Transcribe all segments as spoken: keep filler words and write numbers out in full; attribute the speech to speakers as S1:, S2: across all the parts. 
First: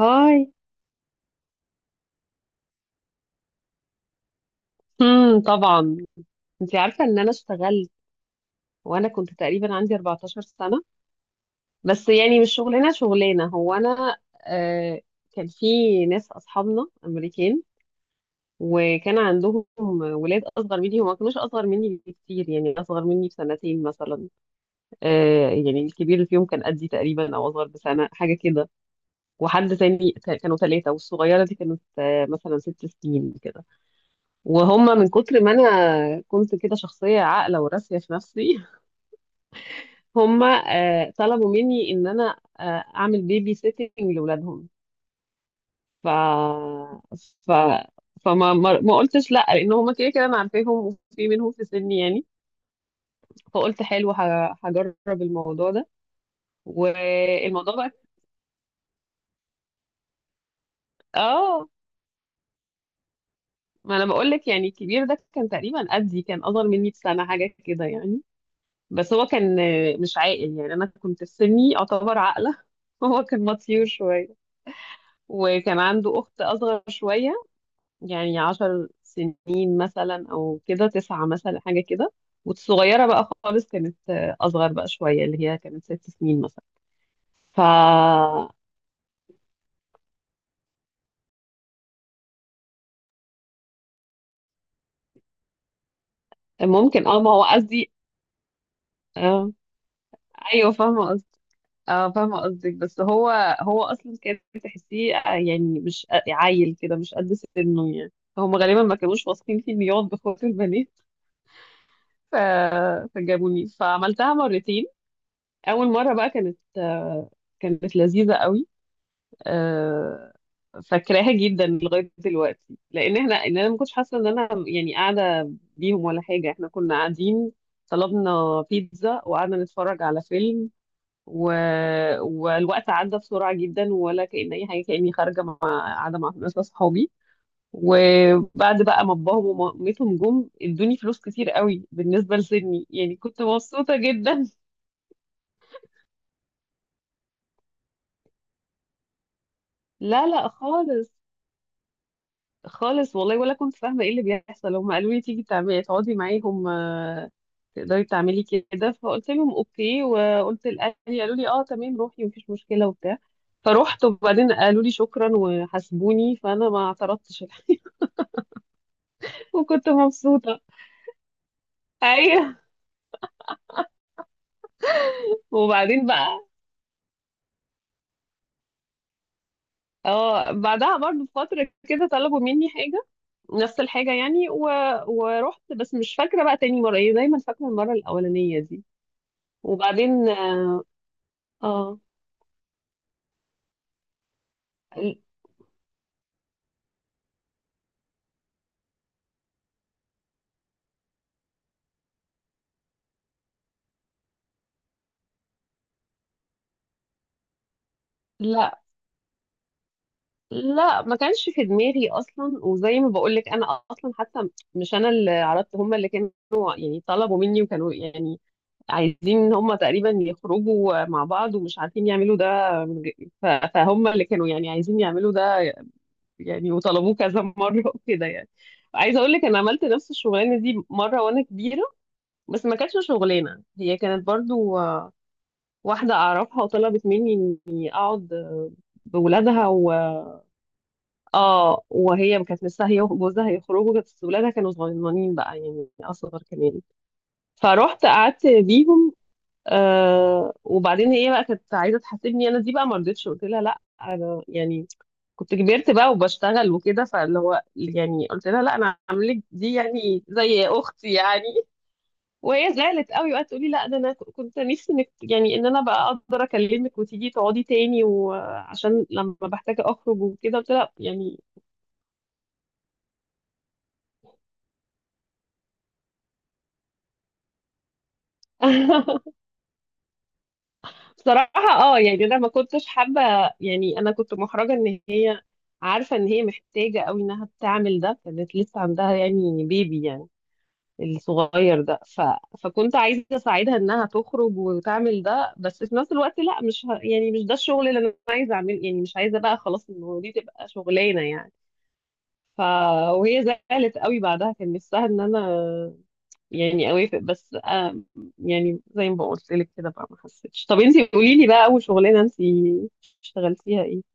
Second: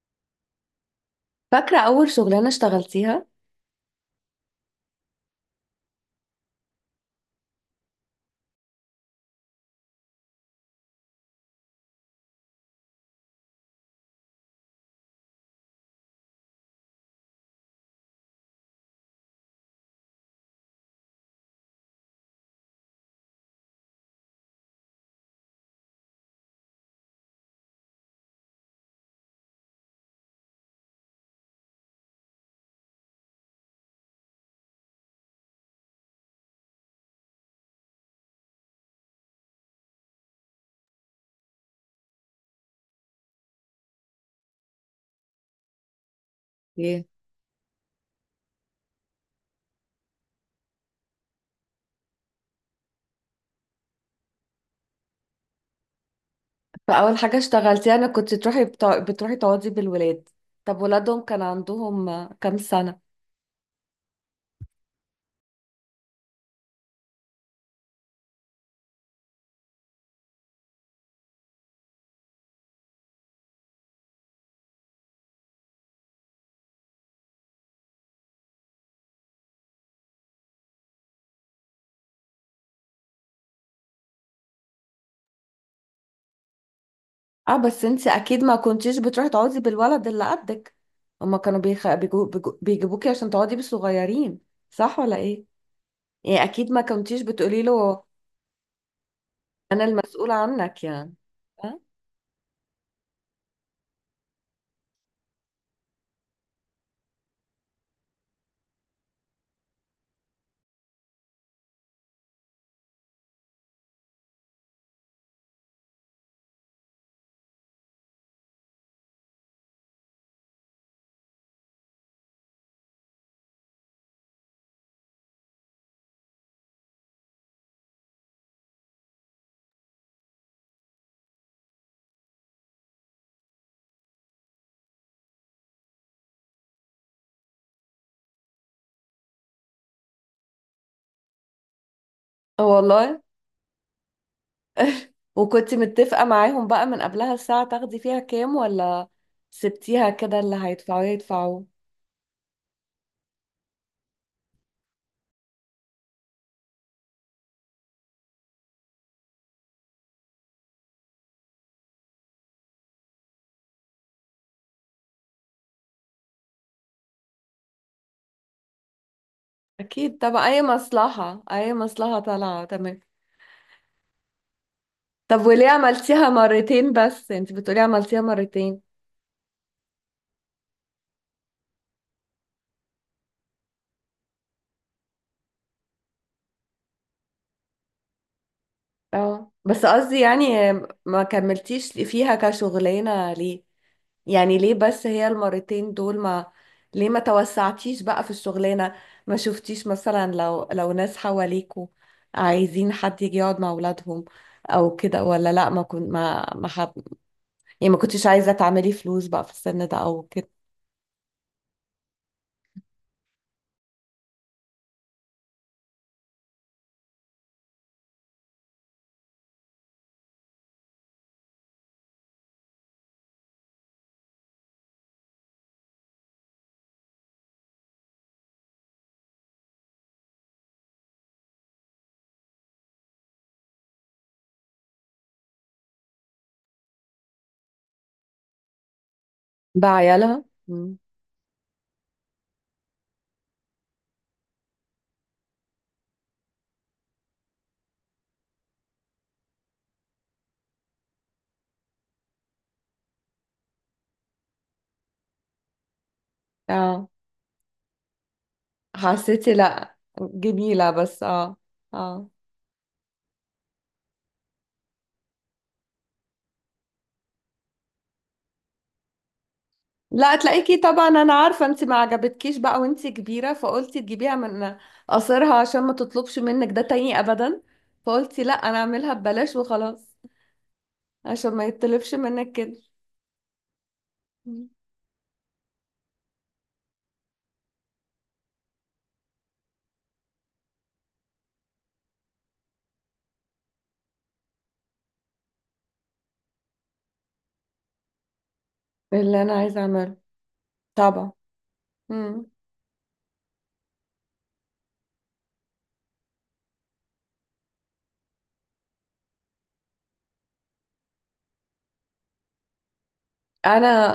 S1: هاي.
S2: فاكرة أول شغلانة اشتغلتيها؟
S1: امم طبعا. انت عارفه ان انا اشتغلت، وانا كنت تقريبا عندي اربعة عشر سنه. بس يعني مش شغلانه شغلانه هو انا، آه كان في ناس اصحابنا امريكان، وكان عندهم ولاد اصغر مني، وما كانوش اصغر مني بكتير، يعني اصغر مني بسنتين مثلا. آه يعني الكبير اللي فيهم كان قدي تقريبا او اصغر بسنه حاجه كده، وحد تاني كانوا ثلاثه، والصغيره دي كانت آه مثلا ست سنين كده. وهم من كتر ما انا كنت كده شخصيه عاقله وراسيه في نفسي هم آه، طلبوا مني ان انا آه، اعمل بيبي سيتنج لاولادهم. ف
S2: ايه،
S1: ف فما ما ما قلتش لا، لان هم كده كده انا عارفاهم، وفي منهم في سني يعني. فقلت حلو، ه- هجرب الموضوع ده.
S2: فأول حاجة
S1: والموضوع بقى،
S2: اشتغلتيها أنا كنت تروحي بتا... بتروحي تقعدي بالولاد. طب ولادهم كان
S1: اه
S2: عندهم آه، كام سنة؟
S1: ما انا بقول لك يعني الكبير ده كان تقريبا قدي، كان اصغر مني بسنه حاجه كده يعني. بس هو كان آه، مش عاقل، يعني انا كنت في سني اعتبر عاقله هو كان مطيور شويه. وكان عنده اخت اصغر شويه، يعني عشر سنين مثلا او كده تسعة مثلا حاجه كده. والصغيره بقى خالص كانت آه، اصغر بقى شويه، اللي هي كانت ست سنين مثلا.
S2: اه، بس انتي أكيد
S1: فممكن.
S2: ما كنتيش بتروحي تقعدي بالولد اللي قدك. هما كانوا بيخ... بيجو... بيجو... بيجيبوكي عشان تقعدي بالصغيرين، صح ولا ايه؟ يعني
S1: اه،
S2: أكيد ما كنتيش
S1: ما هو
S2: بتقولي
S1: قصدي.
S2: له
S1: آه.
S2: أنا المسؤولة
S1: ايوه،
S2: عنك يعني.
S1: فاهمه.
S2: ها؟
S1: اه فاهمة قصدك، بس هو، هو أصلا كان تحسيه آه، يعني مش عيل كده، مش قد سنه يعني. هم غالبا ما كانوش واثقين فيه إنه يقعد بخوت البنات. ف... فجابوني، فعملتها مرتين. أول مرة بقى كانت آه، كانت لذيذة قوي. آه، فاكراها جدا لغاية دلوقتي، لأن احنا إن أنا ما كنتش حاسة إن أنا يعني قاعدة بيهم ولا حاجة، احنا كنا قاعدين، طلبنا بيتزا وقعدنا نتفرج على فيلم. و... والوقت عدى بسرعة جدا، ولا كأن أي حاجة، كأني خارجة مع، قاعدة مع ناس أصحابي. وبعد بقى ما باباهم ومامتهم جم، ادوني فلوس كتير قوي بالنسبة
S2: آه
S1: لسني، يعني
S2: والله.
S1: كنت مبسوطة جدا
S2: وكنت متفقة معاهم بقى من قبلها الساعة تاخدي فيها كام، ولا سبتيها
S1: لا،
S2: كده
S1: لا،
S2: اللي هيدفعوه
S1: خالص.
S2: يدفعوا؟
S1: خالص والله، ولا كنت فاهمة ايه اللي بيحصل. هم قالوا لي تيجي تعملي تقعدي معاهم آه، تقدري تعملي كده، فقلت لهم اوكي، وقلت لأهلي، قالوا لي اه تمام روحي مفيش مشكلة وبتاع. فروحت، وبعدين قالوا لي شكرا وحاسبوني، فانا ما اعترضتش وكنت
S2: أكيد طبعا،
S1: مبسوطة.
S2: أي مصلحة أي مصلحة
S1: ايوه.
S2: طالعة تمام. طب وليه
S1: وبعدين
S2: عملتيها
S1: بقى،
S2: مرتين بس؟ أنت بتقولي عملتيها مرتين.
S1: اه بعدها برضه بفترة كده طلبوا مني حاجة، نفس الحاجة يعني. و... ورحت، بس مش فاكرة بقى تاني مرة ايه، دايما فاكرة المرة الأولانية دي.
S2: اه، بس قصدي
S1: وبعدين،
S2: يعني ما كملتيش
S1: اه
S2: فيها كشغلانة ليه؟ يعني ليه بس هي المرتين دول ما... ليه ما توسعتيش بقى في الشغلانة؟ ما شفتيش مثلا لو لو ناس حواليكوا عايزين حد يجي يقعد مع أولادهم أو كده، ولا لأ ما كنت ما ما حب... يعني ما كنتش عايزة
S1: لا،
S2: تعملي فلوس بقى في السن ده أو كده؟
S1: لا ما كانش في دماغي اصلا، وزي ما بقول لك انا اصلا حتى مش انا اللي عرضت، هم اللي كانوا يعني طلبوا مني، وكانوا يعني عايزين ان هم تقريبا يخرجوا مع بعض ومش عارفين يعملوا ده. ف- فهم اللي كانوا يعني عايزين يعملوا ده يعني، وطلبوه كذا مرة وكده. يعني عايزة اقول لك انا عملت نفس الشغلانة دي مرة وانا كبيرة، بس ما كانتش شغلانة، هي كانت برضو آه، واحدة اعرفها وطلبت مني اني اقعد آه، بولادها و...
S2: بعيالها.
S1: اه. وهي كانت لسه هي وجوزها هيخرجوا، بس ولادها كانوا صغننين بقى يعني اصغر كمان. فروحت قعدت بيهم. آه، وبعدين هي بقى كانت عايزه تحاسبني، انا دي بقى ما رضيتش، قلت لها لا انا يعني كنت كبرت بقى وبشتغل وكده،
S2: اه،
S1: فاللي هو يعني قلت لها لا انا هعمل لك
S2: حسيتي
S1: دي
S2: لا
S1: يعني زي
S2: جميلة
S1: اختي
S2: بس
S1: يعني.
S2: اه، اه.
S1: وهي زعلت قوي وقعدت تقولي لا ده انا ك- كنت نفسي انك، يعني ان انا بقى اقدر اكلمك وتيجي تقعدي تاني، وعشان لما بحتاج اخرج
S2: لا،
S1: وكده، قلت
S2: تلاقيكي
S1: لها
S2: طبعا انا
S1: يعني
S2: عارفة انت ما عجبتكيش بقى وانت كبيرة، فقلتي تجيبيها من قصرها عشان ما تطلبش منك ده تاني ابدا. فقلتي لا، انا اعملها ببلاش وخلاص، عشان
S1: بصراحة.
S2: ما
S1: اه
S2: يطلبش
S1: يعني انا ما
S2: منك كده.
S1: كنتش حابة، يعني انا كنت
S2: مم.
S1: محرجة ان هي عارفة ان هي محتاجة قوي انها تعمل ده، كانت لسه عندها يعني بيبي يعني الصغير ده. ف... فكنت عايزة أساعدها إنها تخرج وتعمل ده، بس في نفس الوقت لا، مش ه... يعني مش ده الشغل اللي أنا عايزة أعمله، يعني مش عايزة
S2: اللي انا
S1: بقى
S2: عايزة
S1: خلاص
S2: اعمله.
S1: إنه دي تبقى شغلانة
S2: طبعا.
S1: يعني.
S2: مم.
S1: ف... وهي زعلت قوي بعدها، كان نفسها إن أنا يعني أوافق، بس آه يعني زي ما قلت لك كده بقى ما حسيتش. طب أنتي قولي لي بقى، أول شغلانة أنتي اشتغلتيها
S2: انا،
S1: إيه؟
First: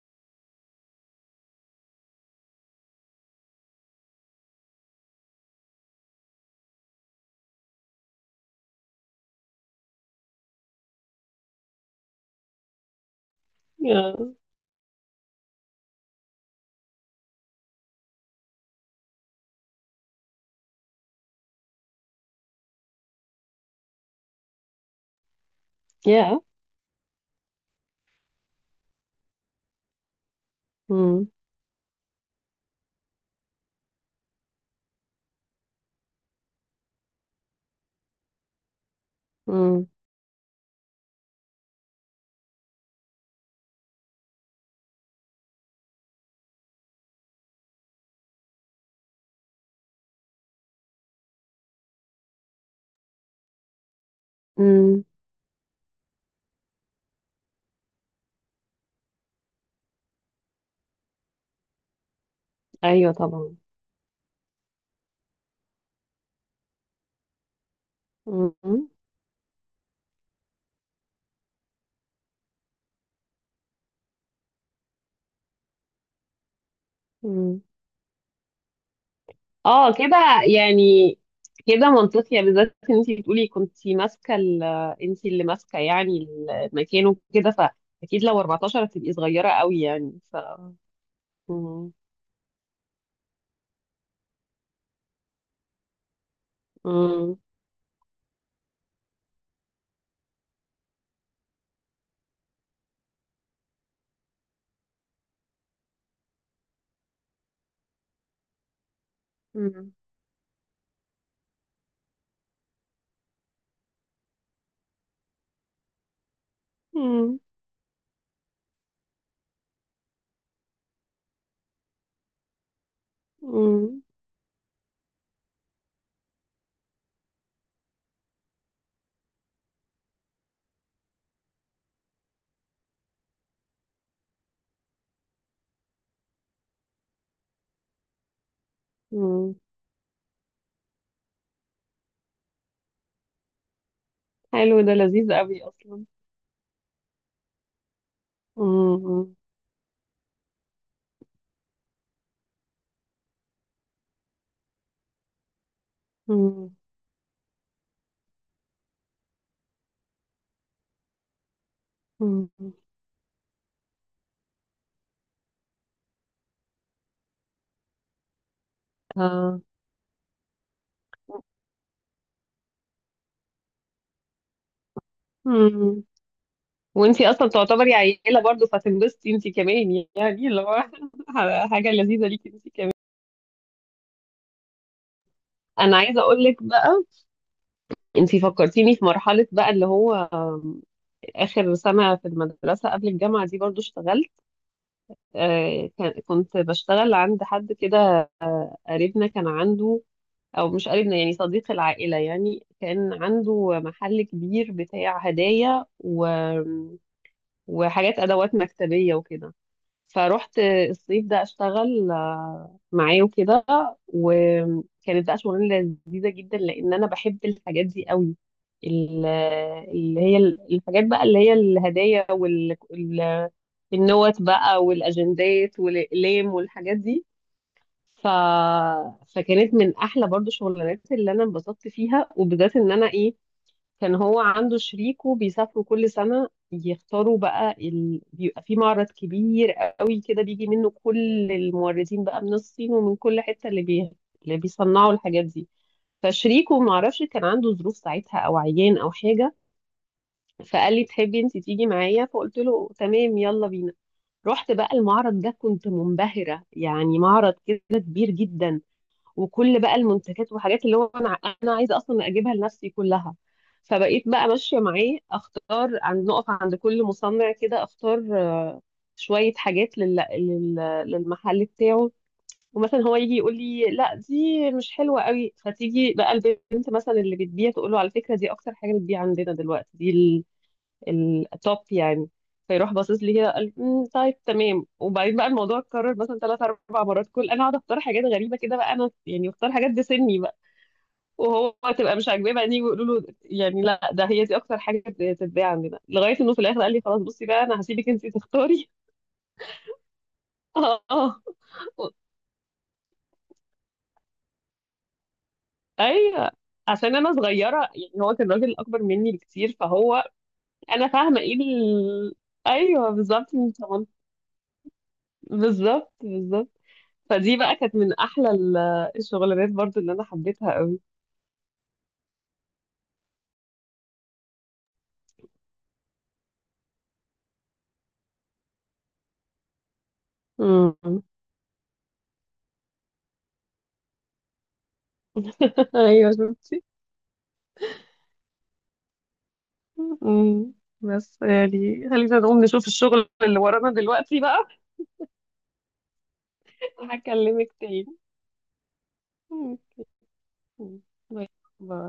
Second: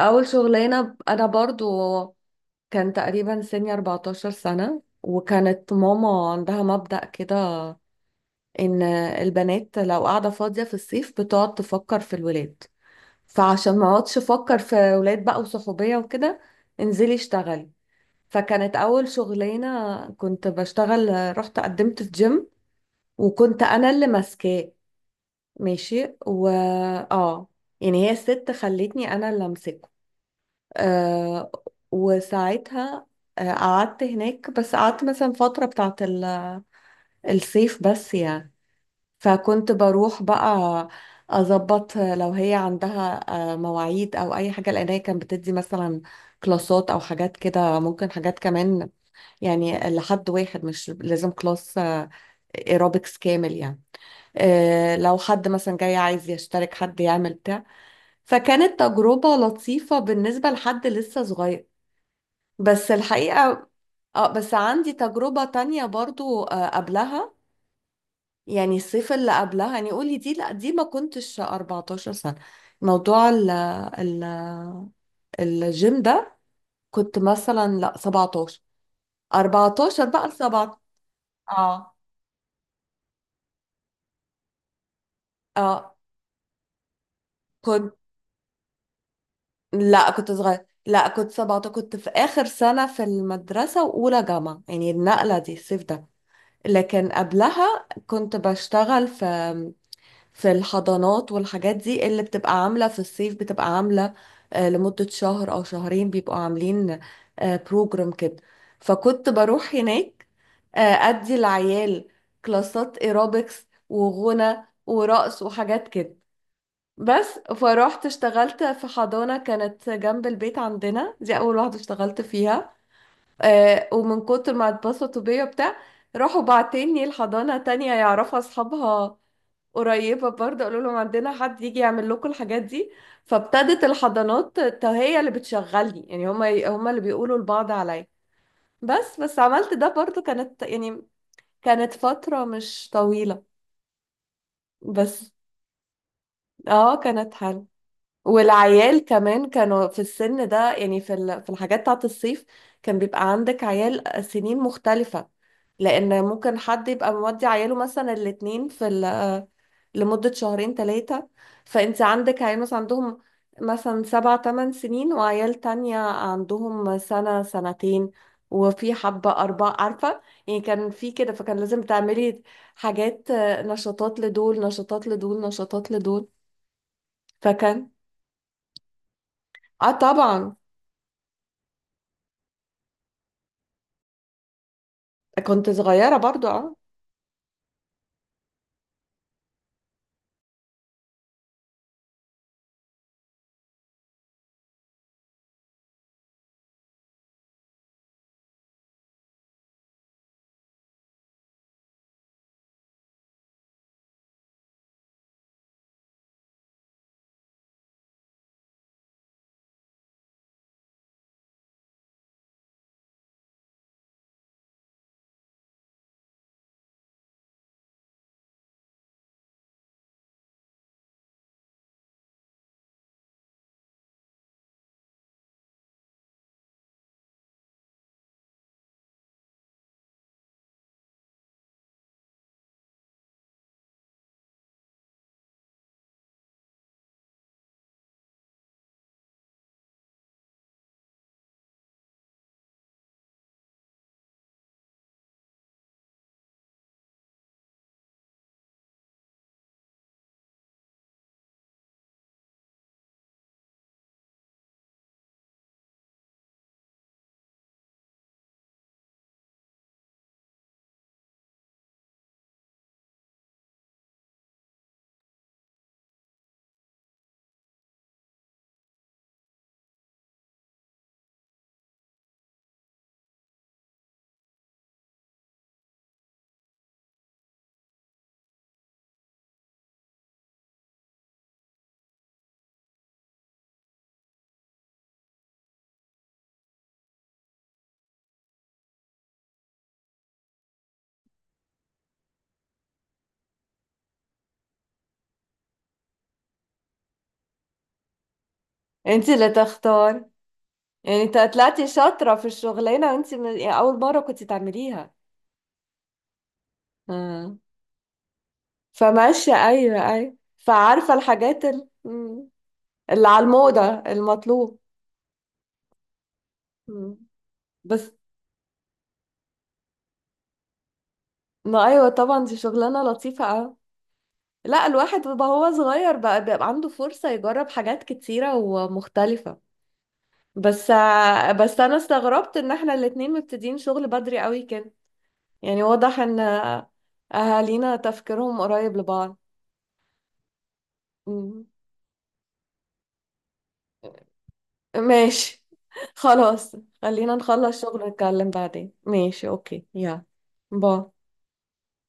S2: اول شغلانة انا برضو كان تقريبا سني أربعة عشر سنة، وكانت ماما عندها مبدأ كده ان البنات لو قاعده فاضيه في الصيف بتقعد تفكر في الولاد. فعشان ما اقعدش
S1: يا،
S2: افكر في ولاد بقى وصحوبيه وكده، انزلي اشتغلي. فكانت اول شغلانه كنت بشتغل، رحت قدمت في جيم وكنت انا اللي ماسكاه ماشي.
S1: يا،
S2: و اه، يعني هي الست خلتني انا اللي امسكه.
S1: امم
S2: آه، وساعتها آه، قعدت هناك. بس قعدت مثلا فترة بتاعت ال- الصيف بس يعني. فكنت
S1: امم
S2: بروح بقى اظبط لو هي عندها آه، مواعيد او اي حاجه، لان هي كانت بتدي مثلا كلاسات او حاجات كده، ممكن حاجات كمان يعني لحد واحد، مش لازم كلاس ايروبكس كامل يعني. آه،
S1: أمم.
S2: لو حد مثلا جاي عايز يشترك، حد يعمل بتاع. فكانت تجربه لطيفه بالنسبه لحد لسه صغير، بس
S1: أيوه طبعا.
S2: الحقيقه اه، بس عندي تجربه تانية برضو آه، قبلها. يعني الصيف اللي قبلها يعني، قولي دي، لا دي ما كنتش أربعة عشر سنة. موضوع ال ال الجيم ده كنت
S1: امم،
S2: مثلا لا سبعة عشر.
S1: اه
S2: أربعتاشر بقى ل
S1: كده،
S2: سبعة عشر.
S1: يعني كده
S2: اه،
S1: منطقي، بالذات ان انت بتقولي كنت ماسكه ال- انت اللي ماسكه
S2: اه
S1: يعني المكان وكده،
S2: كنت،
S1: فاكيد لو اربعة عشر هتبقي صغيره قوي
S2: لا
S1: يعني
S2: كنت
S1: ف،
S2: صغير، لا كنت سبعتاشر،
S1: مم.
S2: كنت في آخر سنة في المدرسة وأولى جامعة يعني النقلة دي الصيف ده. لكن
S1: مم.
S2: قبلها كنت بشتغل في في الحضانات والحاجات دي اللي بتبقى عاملة في الصيف. بتبقى عاملة آه، لمدة شهر أو شهرين، بيبقوا عاملين بروجرام كده. فكنت بروح
S1: مم.
S2: هناك، آه، أدي العيال كلاسات ايروبكس وغنى ورقص وحاجات كده. بس
S1: مم.
S2: فروحت اشتغلت في حضانة كانت جنب البيت عندنا، دي أول واحدة اشتغلت فيها. آه،
S1: مم.
S2: ومن كتر ما اتبسطوا بيا بتاع، راحوا بعتني الحضانة تانية يعرفها أصحابها، قريبة برضه، قالوا لهم عندنا حد يجي يعمل لكم الحاجات دي. فابتدت الحضانات ت- هي اللي بتشغلني يعني، هما هما اللي بيقولوا لبعض عليا. بس بس
S1: مم.
S2: عملت ده برضه. كانت يعني كانت فترة مش طويلة،
S1: حلو ده
S2: بس
S1: لذيذ قوي اصلا.
S2: اه كانت حلوة. والعيال
S1: مم.
S2: كمان كانوا في السن ده، يعني في ال- في الحاجات بتاعت الصيف كان بيبقى عندك عيال سنين مختلفة، لأن ممكن
S1: مم.
S2: حد يبقى مودي عياله مثلا الاتنين في ال... لمدة شهرين ثلاثة. فانت عندك
S1: مم.
S2: عيال مثلا عندهم مثلا سبع تمن سنين، وعيال تانية عندهم سنة سنتين، وفي حبة
S1: اه.
S2: أربعة، عارفة. يعني كان في كده، فكان لازم تعملي حاجات آه، نشاطات لدول، نشاطات لدول، نشاطات
S1: مم.
S2: لدول.
S1: وانتي اصلا
S2: فكان
S1: تعتبري عيله برضو، فتنبسطي انتي
S2: اه
S1: كمان، يعني
S2: طبعا
S1: اللي هو حاجه لذيذه ليكي انتي كمان.
S2: كنت
S1: انا
S2: صغيرة
S1: عايزه اقول
S2: برضو
S1: لك
S2: اه.
S1: بقى، انتي فكرتيني في مرحلة بقى اللي هو آم، آخر سنة في المدرسة قبل الجامعة، دي برضو اشتغلت آه، كان- كنت بشتغل عند حد كده قريبنا، كان عنده، أو مش قريبنا يعني صديق العائلة يعني، كان عنده محل كبير بتاع هدايا و... وحاجات أدوات مكتبية وكده. فروحت الصيف ده اشتغل آه، معاه وكده. وكانت بقى شغلانه لذيذه جدا لان انا بحب الحاجات دي قوي. ال- اللي هي ال- الحاجات بقى اللي هي الهدايا، والنوت بقى، والاجندات، والاقلام، والحاجات دي. ف... فكانت من احلى برضو الشغلانات اللي انا انبسطت فيها، وبالذات ان انا ايه، كان هو عنده شريكه بيسافروا كل سنة يختاروا بقى ال... بيبقى في معرض كبير قوي كده، بيجي منه كل الموردين بقى من الصين ومن كل حتة اللي بي... اللي بيصنعوا الحاجات دي. فشريكه معرفش كان عنده ظروف ساعتها، او عيان او حاجة، فقال لي تحبي انت تيجي معايا، فقلت له تمام يلا بينا. رحت بقى المعرض ده، كنت منبهرة، يعني معرض كده كبير جدا، وكل بقى المنتجات وحاجات اللي هو انا انا عايزه اصلا اجيبها لنفسي كلها. فبقيت بقى ماشيه معاه اختار، عند، نقف عند كل مصنع كده اختار آه، شويه حاجات لل... لل... للمحل بتاعه. ومثلا هو يجي يقول لي لا دي مش حلوه قوي، فتيجي بقى البنت مثلا اللي بتبيع تقول له على فكره دي اكتر حاجه بتبيع عندنا دلوقتي، دي التوب يعني. فيروح باصص لي كده قال "أمم، طيب تمام". وبعدين بقى الموضوع اتكرر مثلا ثلاث اربع مرات، كل انا اقعد اختار حاجات غريبه كده بقى، انا يعني اختار حاجات بسني بقى، وهو تبقى مش عاجباه، بعدين يقولوا له يعني لا ده هي دي اكتر حاجه بتتباع عندنا، لغايه انه في الاخر قال لي خلاص بصي بقى انا هسيبك انت تختاري
S2: انت اللي تختار،
S1: اه،
S2: يعني انت
S1: اه،
S2: طلعتي شاطرة في الشغلانة وانت من... يعني أول مرة كنت تعمليها
S1: ايوه، عشان انا صغيره يعني، هو كان راجل اكبر مني
S2: فماشية.
S1: بكتير
S2: أيوة
S1: فهو،
S2: أيوة،
S1: انا
S2: فعارفة
S1: فاهمه ايه
S2: الحاجات ال...
S1: ال...
S2: مم.
S1: ايوه
S2: اللي على
S1: بالظبط من
S2: الموضة
S1: تمنتاشر،
S2: المطلوب.
S1: بالظبط بالظبط.
S2: مم.
S1: فدي بقى كانت
S2: بس،
S1: من احلى ال- الشغلانات برضو اللي انا حبيتها قوي.
S2: ما أيوة طبعا دي شغلانة لطيفة أوي. لا، الواحد بقى هو صغير بقى بيبقى عنده فرصة يجرب حاجات كتيرة ومختلفة. بس
S1: مم.
S2: بس أنا استغربت إن احنا الاتنين مبتدئين شغل بدري قوي كده. يعني واضح
S1: ايوه
S2: إن
S1: شفتي.
S2: أهالينا تفكيرهم قريب لبعض.
S1: مم. بس
S2: مم.
S1: يعني خلينا نقوم نشوف الشغل اللي ورانا دلوقتي بقى.
S2: ماشي، خلاص. خلينا
S1: هكلمك
S2: نخلص
S1: تاني.
S2: شغل نتكلم بعدين، ماشي،
S1: مم.
S2: أوكي يلا. باي.
S1: باي. باي.